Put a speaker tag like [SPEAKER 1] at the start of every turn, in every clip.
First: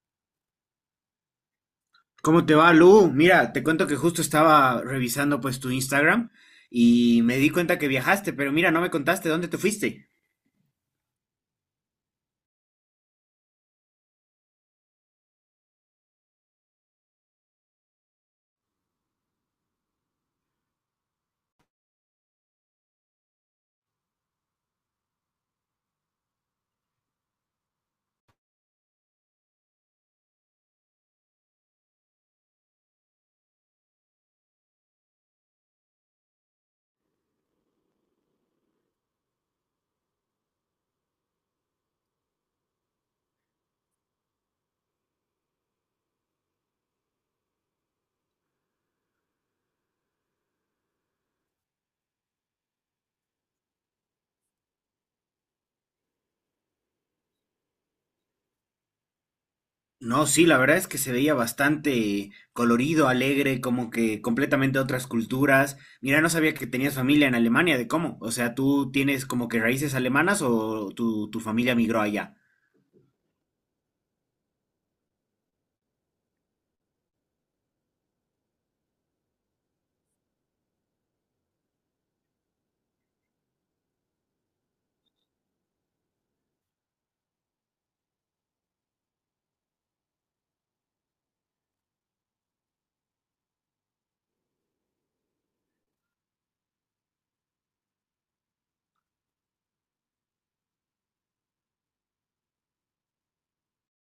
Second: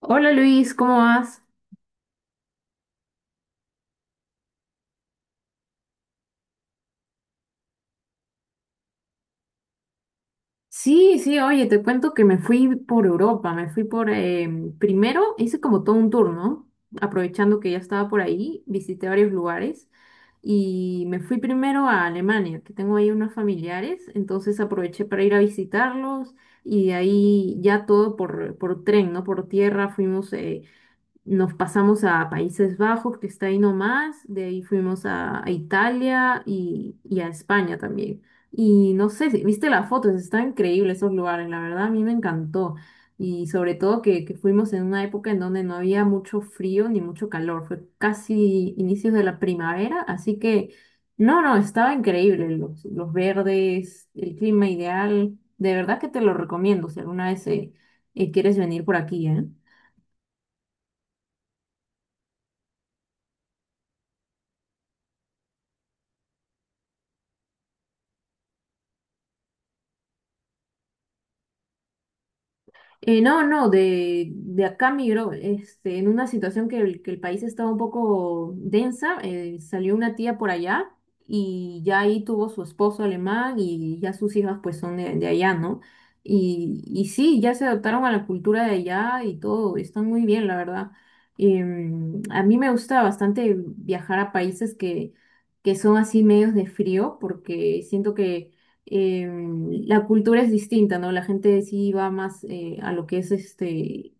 [SPEAKER 1] Hola Luis, ¿cómo vas?
[SPEAKER 2] ¿Cómo te va, Lu? Mira, te cuento que justo estaba revisando pues tu Instagram y me di cuenta que viajaste, pero mira, no me contaste dónde te fuiste.
[SPEAKER 1] Sí, sí, oye, te cuento que me fui por Europa, me fui por, em, primero hice como todo un tour, ¿no? Aprovechando que ya estaba por ahí, visité varios lugares y me fui primero a Alemania, que tengo ahí unos familiares, entonces aproveché para ir a visitarlos y de ahí ya todo por, tren, ¿no? Por tierra fuimos, nos pasamos a Países Bajos, que está ahí nomás, de ahí fuimos a Italia y a España también. Y no sé, viste las fotos, están increíbles esos lugares, la verdad a mí me encantó. Y sobre todo que fuimos en una época en donde no había mucho frío ni mucho calor, fue casi inicios de la primavera, así que no, no, estaba increíble, los, verdes, el clima ideal, de verdad que te lo recomiendo si alguna vez quieres venir por aquí, ¿eh?
[SPEAKER 2] No, sí, la verdad es que se veía bastante colorido, alegre, como que completamente otras culturas. Mira, no sabía que tenías familia en Alemania, ¿de cómo? O sea, ¿tú tienes como que raíces alemanas o tu familia migró allá?
[SPEAKER 1] No, no, de, acá migró, este, en una situación que el país estaba un poco densa, salió una tía por allá y ya ahí tuvo su esposo alemán y ya sus hijas pues son de allá, ¿no? y, sí, ya se adaptaron a la cultura de allá y todo, están muy bien, la verdad. A mí me gusta bastante viajar a países que son así medios de frío porque siento que eh, la cultura es distinta, ¿no? La gente sí va más a lo que es este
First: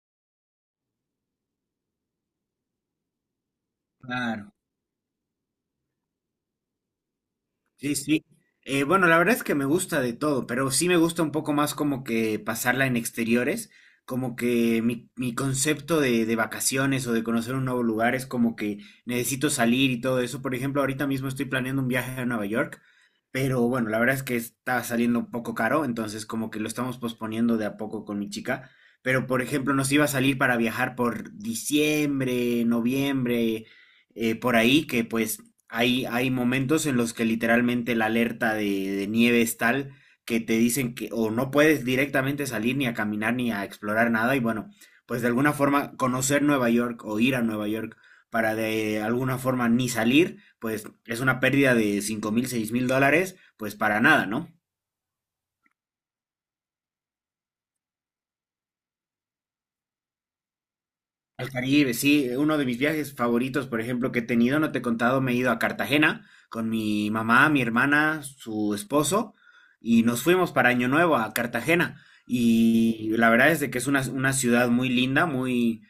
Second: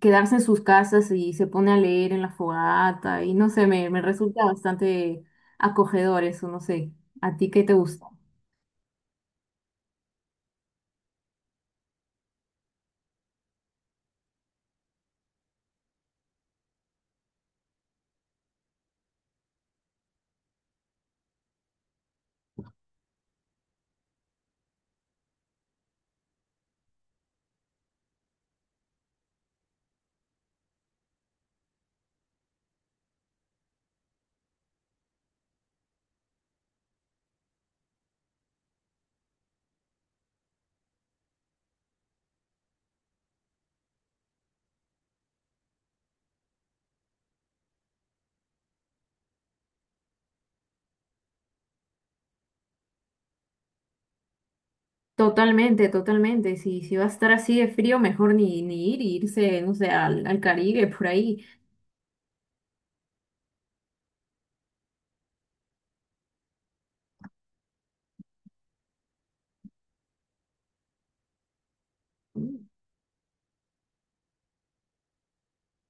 [SPEAKER 1] quedarse en sus casas y se pone a leer en la fogata y no sé, me, resulta
[SPEAKER 2] Claro.
[SPEAKER 1] bastante acogedor eso, no sé. ¿A ti qué te
[SPEAKER 2] Sí,
[SPEAKER 1] gusta?
[SPEAKER 2] sí. Bueno, la verdad es que me gusta de todo, pero sí me gusta un poco más como que pasarla en exteriores, como que mi concepto de vacaciones o de conocer un nuevo lugar es como que necesito salir y todo eso. Por ejemplo, ahorita mismo estoy planeando un viaje a Nueva York, pero bueno, la verdad es que está saliendo un poco caro, entonces como que lo estamos posponiendo de a poco con mi chica. Pero por ejemplo, nos iba a salir para viajar por diciembre, noviembre por ahí, que pues hay momentos en los que literalmente la alerta de nieve es tal que te dicen que o no puedes directamente salir ni a caminar ni a explorar nada y bueno, pues de alguna forma conocer Nueva York o ir a Nueva York para de alguna forma ni salir, pues es una pérdida de $5,000, $6,000, pues para nada, ¿no?
[SPEAKER 1] Totalmente, totalmente. Si va a estar así de frío, mejor ni, irse, no sé, al Caribe, por ahí.
[SPEAKER 2] Al Caribe, sí, uno de mis viajes favoritos, por ejemplo, que he tenido, no te he contado, me he ido a Cartagena con mi mamá, mi hermana, su esposo, y nos fuimos para Año Nuevo a Cartagena. Y la verdad es de que es una ciudad muy linda, muy,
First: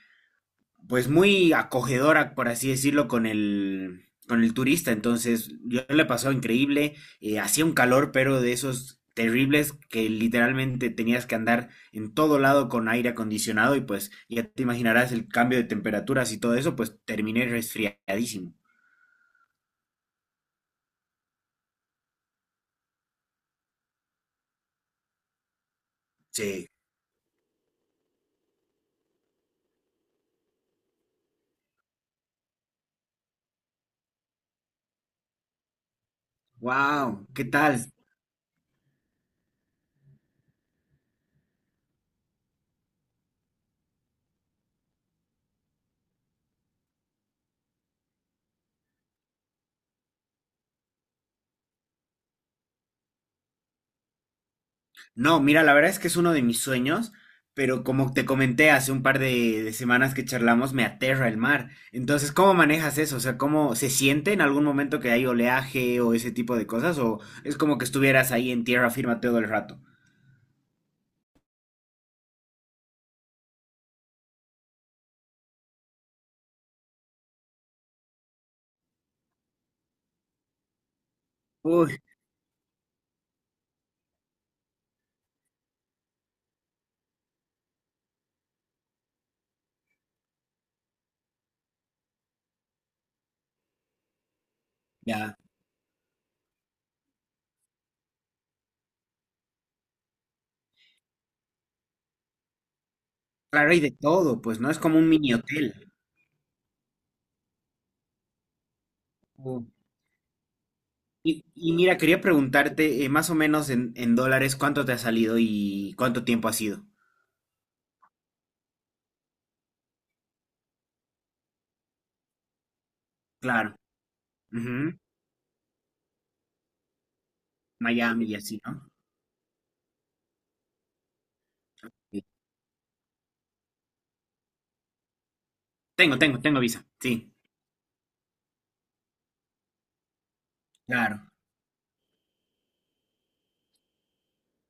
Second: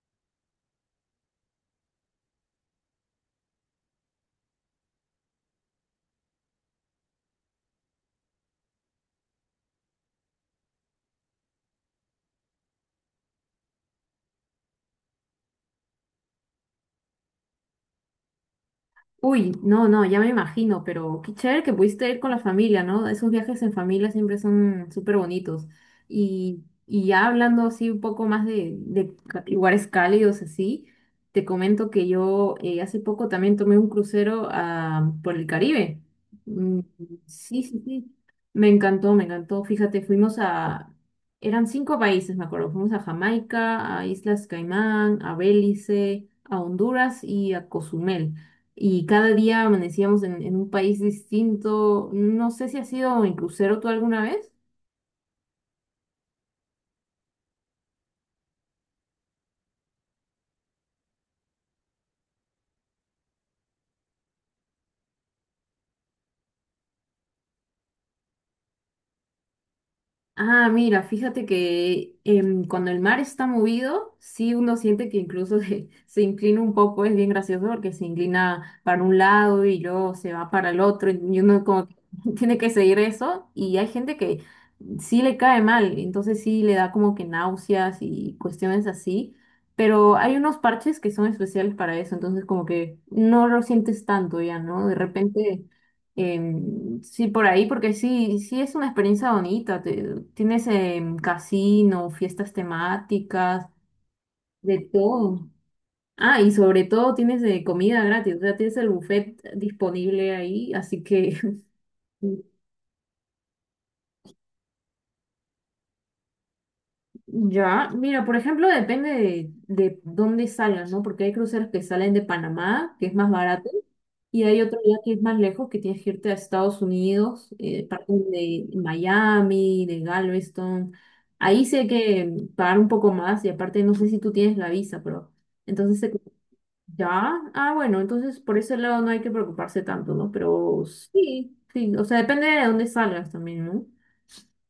[SPEAKER 2] pues muy acogedora, por así decirlo, con el turista. Entonces, yo le pasó increíble. Hacía un calor, pero de esos terribles que literalmente tenías que andar en todo lado con aire acondicionado y pues ya te imaginarás el cambio de temperaturas y todo eso, pues terminé resfriadísimo.
[SPEAKER 1] Uy, no, no, ya me imagino, pero qué chévere que pudiste ir con la familia, ¿no? Esos viajes en familia siempre son súper bonitos. Y,
[SPEAKER 2] Sí.
[SPEAKER 1] y ya hablando así un poco más de lugares cálidos así, te comento que yo hace poco también tomé un crucero ah, por el Caribe. Mm,
[SPEAKER 2] Wow, ¿qué
[SPEAKER 1] sí, sí,
[SPEAKER 2] tal?
[SPEAKER 1] sí. Me encantó, me encantó. Fíjate, eran cinco países, me acuerdo. Fuimos a Jamaica, a Islas Caimán, a Belice, a Honduras y a Cozumel y cada día amanecíamos en un país distinto. No sé si has ido en crucero tú alguna vez.
[SPEAKER 2] No, mira, la verdad es que es uno de mis sueños, pero como te comenté hace un par de semanas que charlamos, me aterra el mar. Entonces, ¿cómo manejas eso? O sea, ¿cómo se siente en algún momento que hay oleaje o ese tipo de cosas? ¿O es como que estuvieras ahí en tierra firme todo el rato?
[SPEAKER 1] Ah, mira, fíjate que cuando el mar está movido, sí uno siente que incluso se inclina un poco, es bien gracioso porque se inclina para un lado y luego se va para el otro y uno como que
[SPEAKER 2] Uy,
[SPEAKER 1] tiene que seguir eso y hay gente que sí le cae mal, entonces sí le da como que náuseas y cuestiones así, pero hay unos parches que son especiales para eso, entonces como que no lo sientes tanto ya, ¿no? De
[SPEAKER 2] ya.
[SPEAKER 1] repente... Sí, por ahí, porque sí, sí es una experiencia bonita. Tienes casino, fiestas temáticas,
[SPEAKER 2] Claro, hay de todo, pues, ¿no?
[SPEAKER 1] de
[SPEAKER 2] Es como un mini
[SPEAKER 1] todo.
[SPEAKER 2] hotel.
[SPEAKER 1] Ah, y sobre todo tienes de comida gratis, o sea, tienes el buffet
[SPEAKER 2] Uh,
[SPEAKER 1] disponible ahí, así que
[SPEAKER 2] Y, y mira, quería preguntarte, más o menos en dólares, ¿cuánto te ha salido y cuánto tiempo ha sido?
[SPEAKER 1] Ya, mira, por ejemplo, depende de dónde salgan, ¿no? Porque hay cruceros que salen de Panamá, que es más barato,
[SPEAKER 2] Claro.
[SPEAKER 1] y hay otro ya
[SPEAKER 2] Ujú,
[SPEAKER 1] que es más lejos, que tienes que irte a Estados Unidos,
[SPEAKER 2] Miami
[SPEAKER 1] parten
[SPEAKER 2] y así,
[SPEAKER 1] de
[SPEAKER 2] ¿no?
[SPEAKER 1] Miami, de Galveston. Ahí sí hay
[SPEAKER 2] Sí.
[SPEAKER 1] que pagar un poco más, y aparte no sé si tú tienes la visa, pero entonces
[SPEAKER 2] Tengo, tengo, tengo visa.
[SPEAKER 1] ya,
[SPEAKER 2] Sí.
[SPEAKER 1] bueno, entonces por ese lado no hay que preocuparse tanto, ¿no? Pero
[SPEAKER 2] Claro,
[SPEAKER 1] sí, sí, o sea, depende de dónde salgas también, ¿no?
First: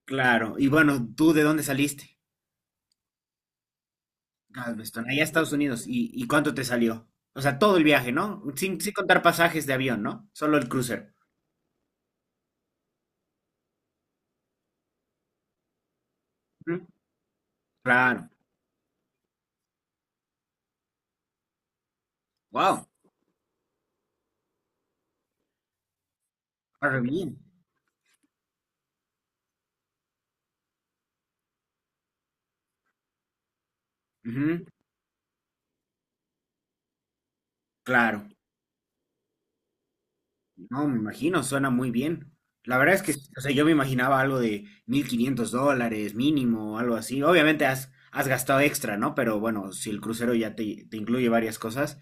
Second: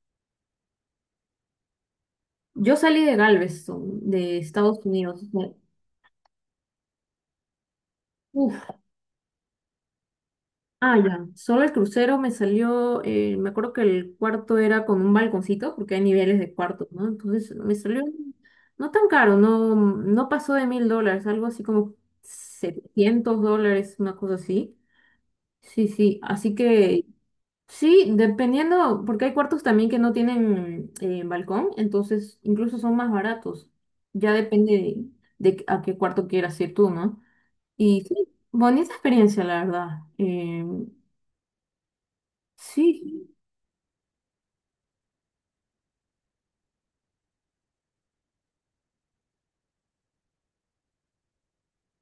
[SPEAKER 2] claro. Y bueno, ¿tú de dónde saliste?
[SPEAKER 1] Yo salí de Galveston, de Estados
[SPEAKER 2] Galveston,
[SPEAKER 1] Unidos.
[SPEAKER 2] allá a Estados Unidos. Y cuánto te salió? O sea, todo el viaje, ¿no?
[SPEAKER 1] Uf,
[SPEAKER 2] Sin, sin contar pasajes de avión, ¿no? Solo el crucero.
[SPEAKER 1] ya. Solo el crucero me salió, me acuerdo que el cuarto era con un balconcito, porque hay niveles de
[SPEAKER 2] Ujú,
[SPEAKER 1] cuartos, ¿no? Entonces me salió
[SPEAKER 2] claro.
[SPEAKER 1] no tan caro, no, no pasó de $1000, algo así como
[SPEAKER 2] Wow.
[SPEAKER 1] $700, una cosa así. Sí, sí, así
[SPEAKER 2] Ahora
[SPEAKER 1] que
[SPEAKER 2] bien.
[SPEAKER 1] sí, dependiendo, porque hay cuartos también que no tienen balcón, entonces incluso son más baratos. Ya
[SPEAKER 2] Ujú,
[SPEAKER 1] depende de, a qué cuarto quieras ir tú, ¿no? Y sí,
[SPEAKER 2] claro.
[SPEAKER 1] bonita experiencia, la verdad. Eh,
[SPEAKER 2] No, me imagino, suena muy bien. La verdad es que,
[SPEAKER 1] Sí,
[SPEAKER 2] o sea, yo me imaginaba algo de $1,500 mínimo, algo así. Obviamente has, has gastado extra, ¿no? Pero bueno, si el crucero ya te incluye varias cosas,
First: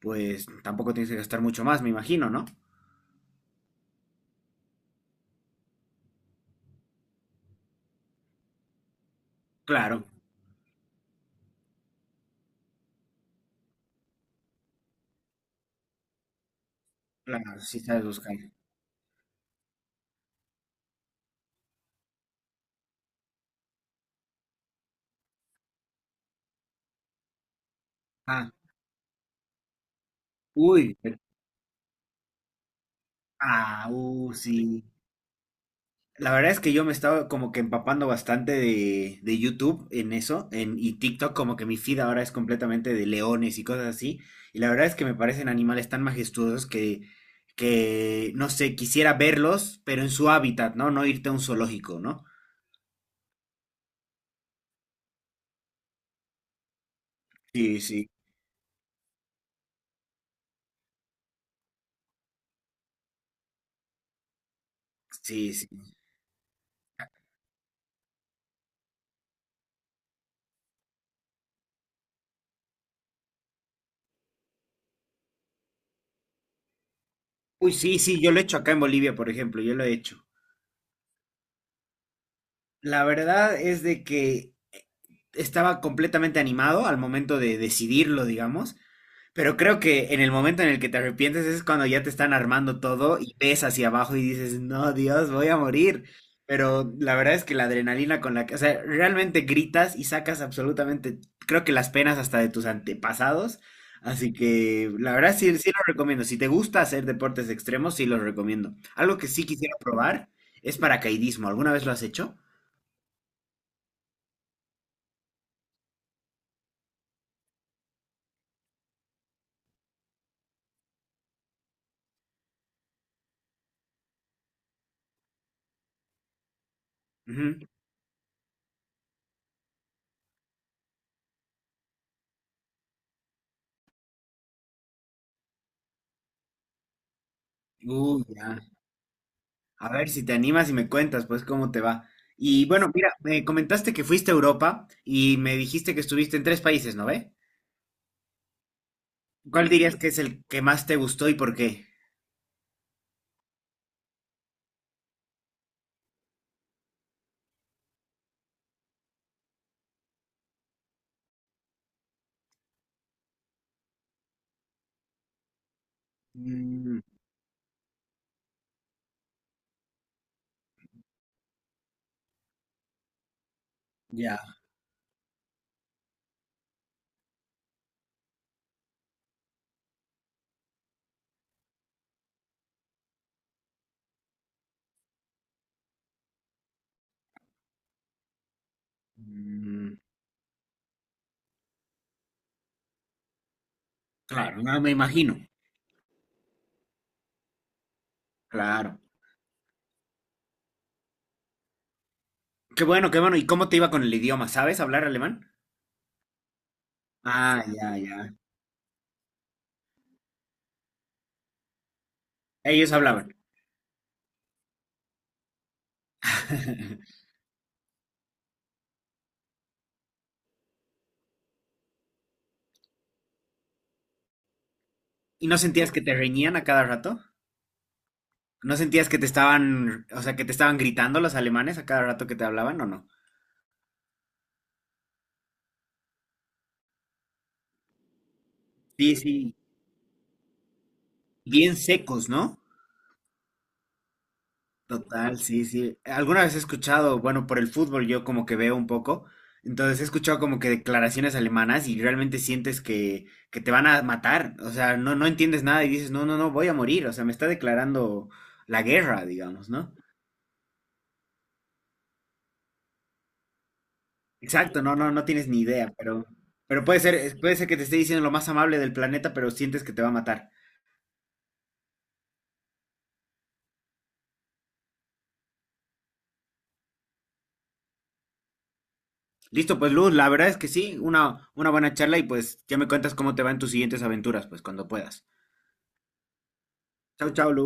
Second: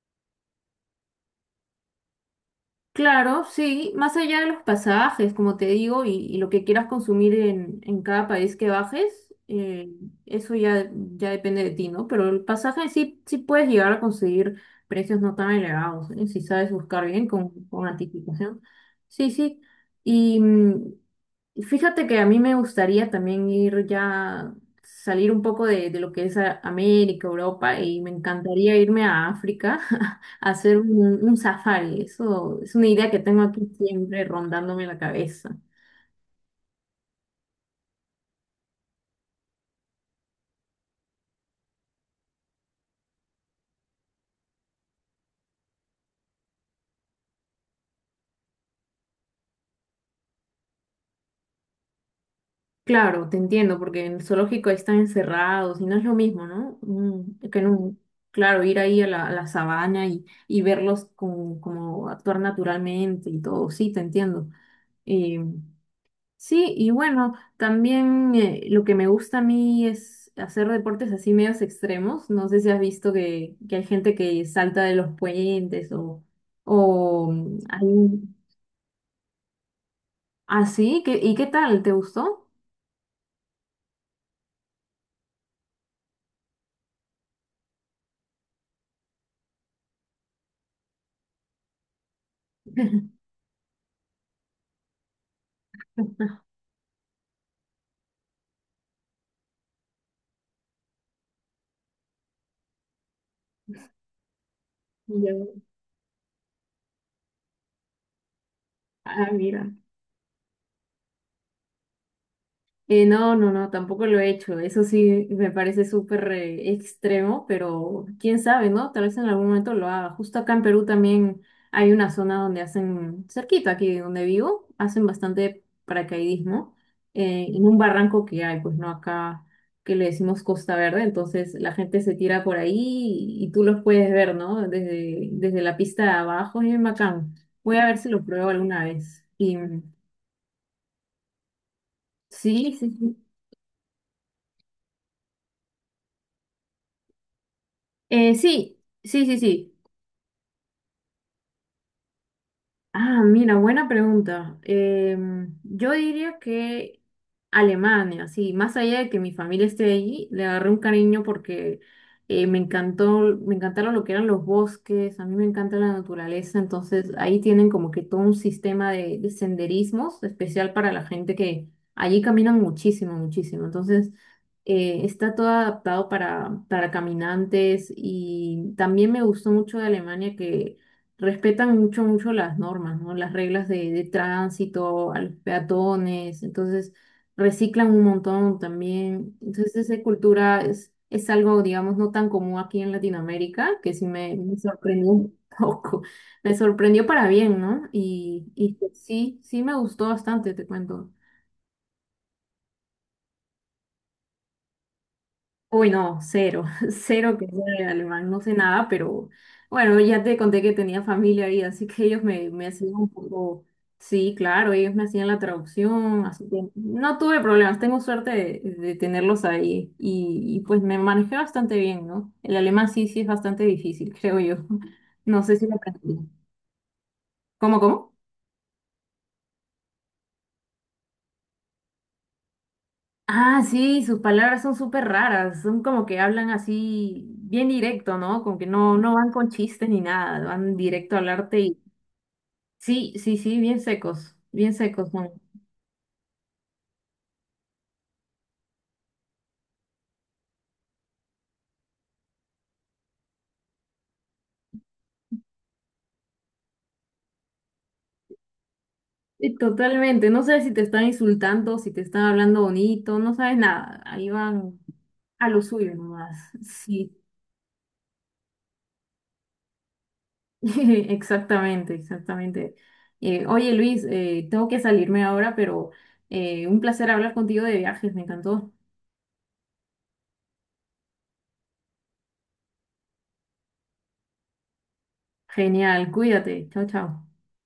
[SPEAKER 2] pues tampoco tienes que gastar mucho más, me imagino, ¿no?
[SPEAKER 1] claro, sí, más allá de los pasajes, como te digo, y lo que quieras consumir en cada país que bajes,
[SPEAKER 2] Claro,
[SPEAKER 1] eso ya, ya depende de ti, ¿no? Pero el pasaje sí, sí puedes llegar a conseguir precios no tan elevados, ¿eh? Si sabes buscar bien con,
[SPEAKER 2] claro, sí
[SPEAKER 1] con
[SPEAKER 2] sabes buscar.
[SPEAKER 1] anticipación. Sí, sí. Y, fíjate que a mí me gustaría también ir ya, salir un poco de, lo que es América, Europa, y me
[SPEAKER 2] Ah,
[SPEAKER 1] encantaría irme a África a hacer
[SPEAKER 2] uy, pero
[SPEAKER 1] un safari. Eso es una idea que tengo aquí
[SPEAKER 2] ah,
[SPEAKER 1] siempre
[SPEAKER 2] sí.
[SPEAKER 1] rondándome la cabeza.
[SPEAKER 2] La verdad es que yo me estaba como que empapando bastante de YouTube en eso, en, y TikTok, como que mi feed ahora es completamente de leones y cosas así. Y la verdad es que me parecen animales tan majestuosos que, no sé, quisiera verlos, pero en su hábitat, ¿no? No irte a un zoológico, ¿no?
[SPEAKER 1] Claro, te entiendo, porque en el zoológico ahí están encerrados y no es lo mismo, ¿no?
[SPEAKER 2] Sí, sí,
[SPEAKER 1] Claro, ir ahí a la, sabana y verlos como actuar naturalmente y todo. Sí, te entiendo.
[SPEAKER 2] sí,
[SPEAKER 1] Em,
[SPEAKER 2] sí.
[SPEAKER 1] Sí, y bueno, también lo que me gusta a mí es hacer deportes así medios extremos. No sé si has visto que hay gente que salta de los puentes o mm,
[SPEAKER 2] Uy, sí, sí,
[SPEAKER 1] hay-
[SPEAKER 2] yo lo he hecho acá en Bolivia, por ejemplo, yo lo he hecho.
[SPEAKER 1] así. ¿Y qué tal? ¿Te gustó?
[SPEAKER 2] La verdad es de que estaba completamente animado al momento de decidirlo, digamos. Pero creo que en el momento en el que te arrepientes es cuando ya te están armando todo y ves hacia abajo y dices, no, Dios, voy a morir. Pero la verdad es que la adrenalina con la que, o sea, realmente gritas y sacas absolutamente, creo que las penas hasta de tus antepasados. Así que la verdad
[SPEAKER 1] Yo,
[SPEAKER 2] sí, sí lo recomiendo. Si te gusta hacer deportes extremos, sí los recomiendo. Algo que sí
[SPEAKER 1] Mira.
[SPEAKER 2] quisiera probar es paracaidismo. ¿Alguna vez lo has hecho?
[SPEAKER 1] No, no, no, tampoco lo he hecho. Eso sí me parece súper extremo, pero quién sabe, ¿no? Tal vez en algún momento lo haga. Justo acá en Perú también hay una zona donde hacen, cerquita aquí donde vivo, hacen bastante paracaidismo en
[SPEAKER 2] Ujú.
[SPEAKER 1] un barranco que hay, pues no acá que le decimos Costa Verde, entonces la gente se tira por ahí y tú los puedes ver, ¿no? Desde la pista de abajo, es bien bacán. Voy a ver si lo
[SPEAKER 2] Uy,
[SPEAKER 1] pruebo
[SPEAKER 2] ya.
[SPEAKER 1] alguna vez. Y
[SPEAKER 2] A ver si te animas y me cuentas, pues, cómo te va. Y
[SPEAKER 1] sí, sí,
[SPEAKER 2] bueno, mira,
[SPEAKER 1] sí.
[SPEAKER 2] me comentaste que fuiste a Europa y me dijiste que estuviste en tres países, ¿no ve?
[SPEAKER 1] Sí, sí, sí, sí.
[SPEAKER 2] ¿Cuál dirías que es el que más te gustó y por qué?
[SPEAKER 1] Ah, mira, buena pregunta. Yo diría que Alemania, sí, más allá de que mi familia esté allí, le agarré un cariño porque me encantó, me encantaron lo que eran los bosques, a mí me encanta la naturaleza,
[SPEAKER 2] Mm,
[SPEAKER 1] entonces ahí tienen como que todo un sistema de, senderismos especial para la gente que allí caminan muchísimo, muchísimo. Entonces,
[SPEAKER 2] ya.
[SPEAKER 1] está todo adaptado para caminantes y también me gustó mucho de Alemania que respetan mucho, mucho las normas, ¿no? Las reglas de tránsito, a los peatones, entonces reciclan un montón también. Entonces
[SPEAKER 2] Mm,
[SPEAKER 1] esa cultura es algo, digamos, no tan común aquí en Latinoamérica, que sí me,
[SPEAKER 2] claro, no me
[SPEAKER 1] sorprendió
[SPEAKER 2] imagino.
[SPEAKER 1] un poco, me sorprendió para bien, ¿no? y
[SPEAKER 2] Claro.
[SPEAKER 1] sí, sí me gustó bastante, te cuento.
[SPEAKER 2] Qué bueno, qué bueno. ¿Y cómo te iba con el idioma? ¿Sabes hablar alemán?
[SPEAKER 1] Uy, no, cero, cero que
[SPEAKER 2] Ah,
[SPEAKER 1] sé
[SPEAKER 2] ya,
[SPEAKER 1] alemán,
[SPEAKER 2] ya.
[SPEAKER 1] no sé nada, pero bueno, ya te conté que tenía familia ahí, así que ellos me,
[SPEAKER 2] Ellos
[SPEAKER 1] hacían un
[SPEAKER 2] hablaban.
[SPEAKER 1] poco, sí, claro, ellos me hacían la traducción, así que no tuve problemas, tengo suerte de, tenerlos ahí y pues me manejé bastante bien, ¿no? El alemán sí, sí es bastante difícil, creo yo. No
[SPEAKER 2] ¿Y
[SPEAKER 1] sé
[SPEAKER 2] no
[SPEAKER 1] si lo
[SPEAKER 2] sentías que te
[SPEAKER 1] aprendí.
[SPEAKER 2] reñían a cada rato?
[SPEAKER 1] ¿Cómo, cómo?
[SPEAKER 2] ¿No sentías que te estaban, o sea, que te estaban gritando los alemanes a cada rato que te hablaban o no?
[SPEAKER 1] Ah, sí, sus palabras son súper raras, son como que hablan así bien directo, ¿no? Como que no, no
[SPEAKER 2] Sí,
[SPEAKER 1] van con
[SPEAKER 2] sí,
[SPEAKER 1] chistes ni nada, van directo a hablarte
[SPEAKER 2] bien
[SPEAKER 1] y
[SPEAKER 2] secos, ¿no?
[SPEAKER 1] sí, sí, sí, bien secos son.
[SPEAKER 2] Total, sí, sí. Alguna vez he escuchado, bueno, por el fútbol yo como que veo un poco, entonces he escuchado como que declaraciones alemanas y realmente sientes que te van a matar, o sea, no, no entiendes nada y dices, no, no, no, voy a morir, o sea, me está declarando la guerra,
[SPEAKER 1] Sí,
[SPEAKER 2] digamos, ¿no?
[SPEAKER 1] totalmente, no sabes si te están insultando, si te están hablando bonito, no sabes nada, ahí van
[SPEAKER 2] Exacto, no, no, no
[SPEAKER 1] a
[SPEAKER 2] tienes ni
[SPEAKER 1] lo
[SPEAKER 2] idea,
[SPEAKER 1] suyo nomás.
[SPEAKER 2] pero puede ser,
[SPEAKER 1] Sí,
[SPEAKER 2] puede ser que te esté diciendo lo más amable del planeta, pero sientes que te va a matar.
[SPEAKER 1] exactamente, exactamente. Oye Luis, tengo que salirme ahora, pero un placer hablar contigo de viajes, me encantó.
[SPEAKER 2] Listo, pues Luz, la verdad es que sí, una buena charla y pues ya me cuentas cómo te va en tus siguientes aventuras, pues cuando puedas.
[SPEAKER 1] Genial, cuídate, chao, chao.
[SPEAKER 2] Chau, chau, Lu.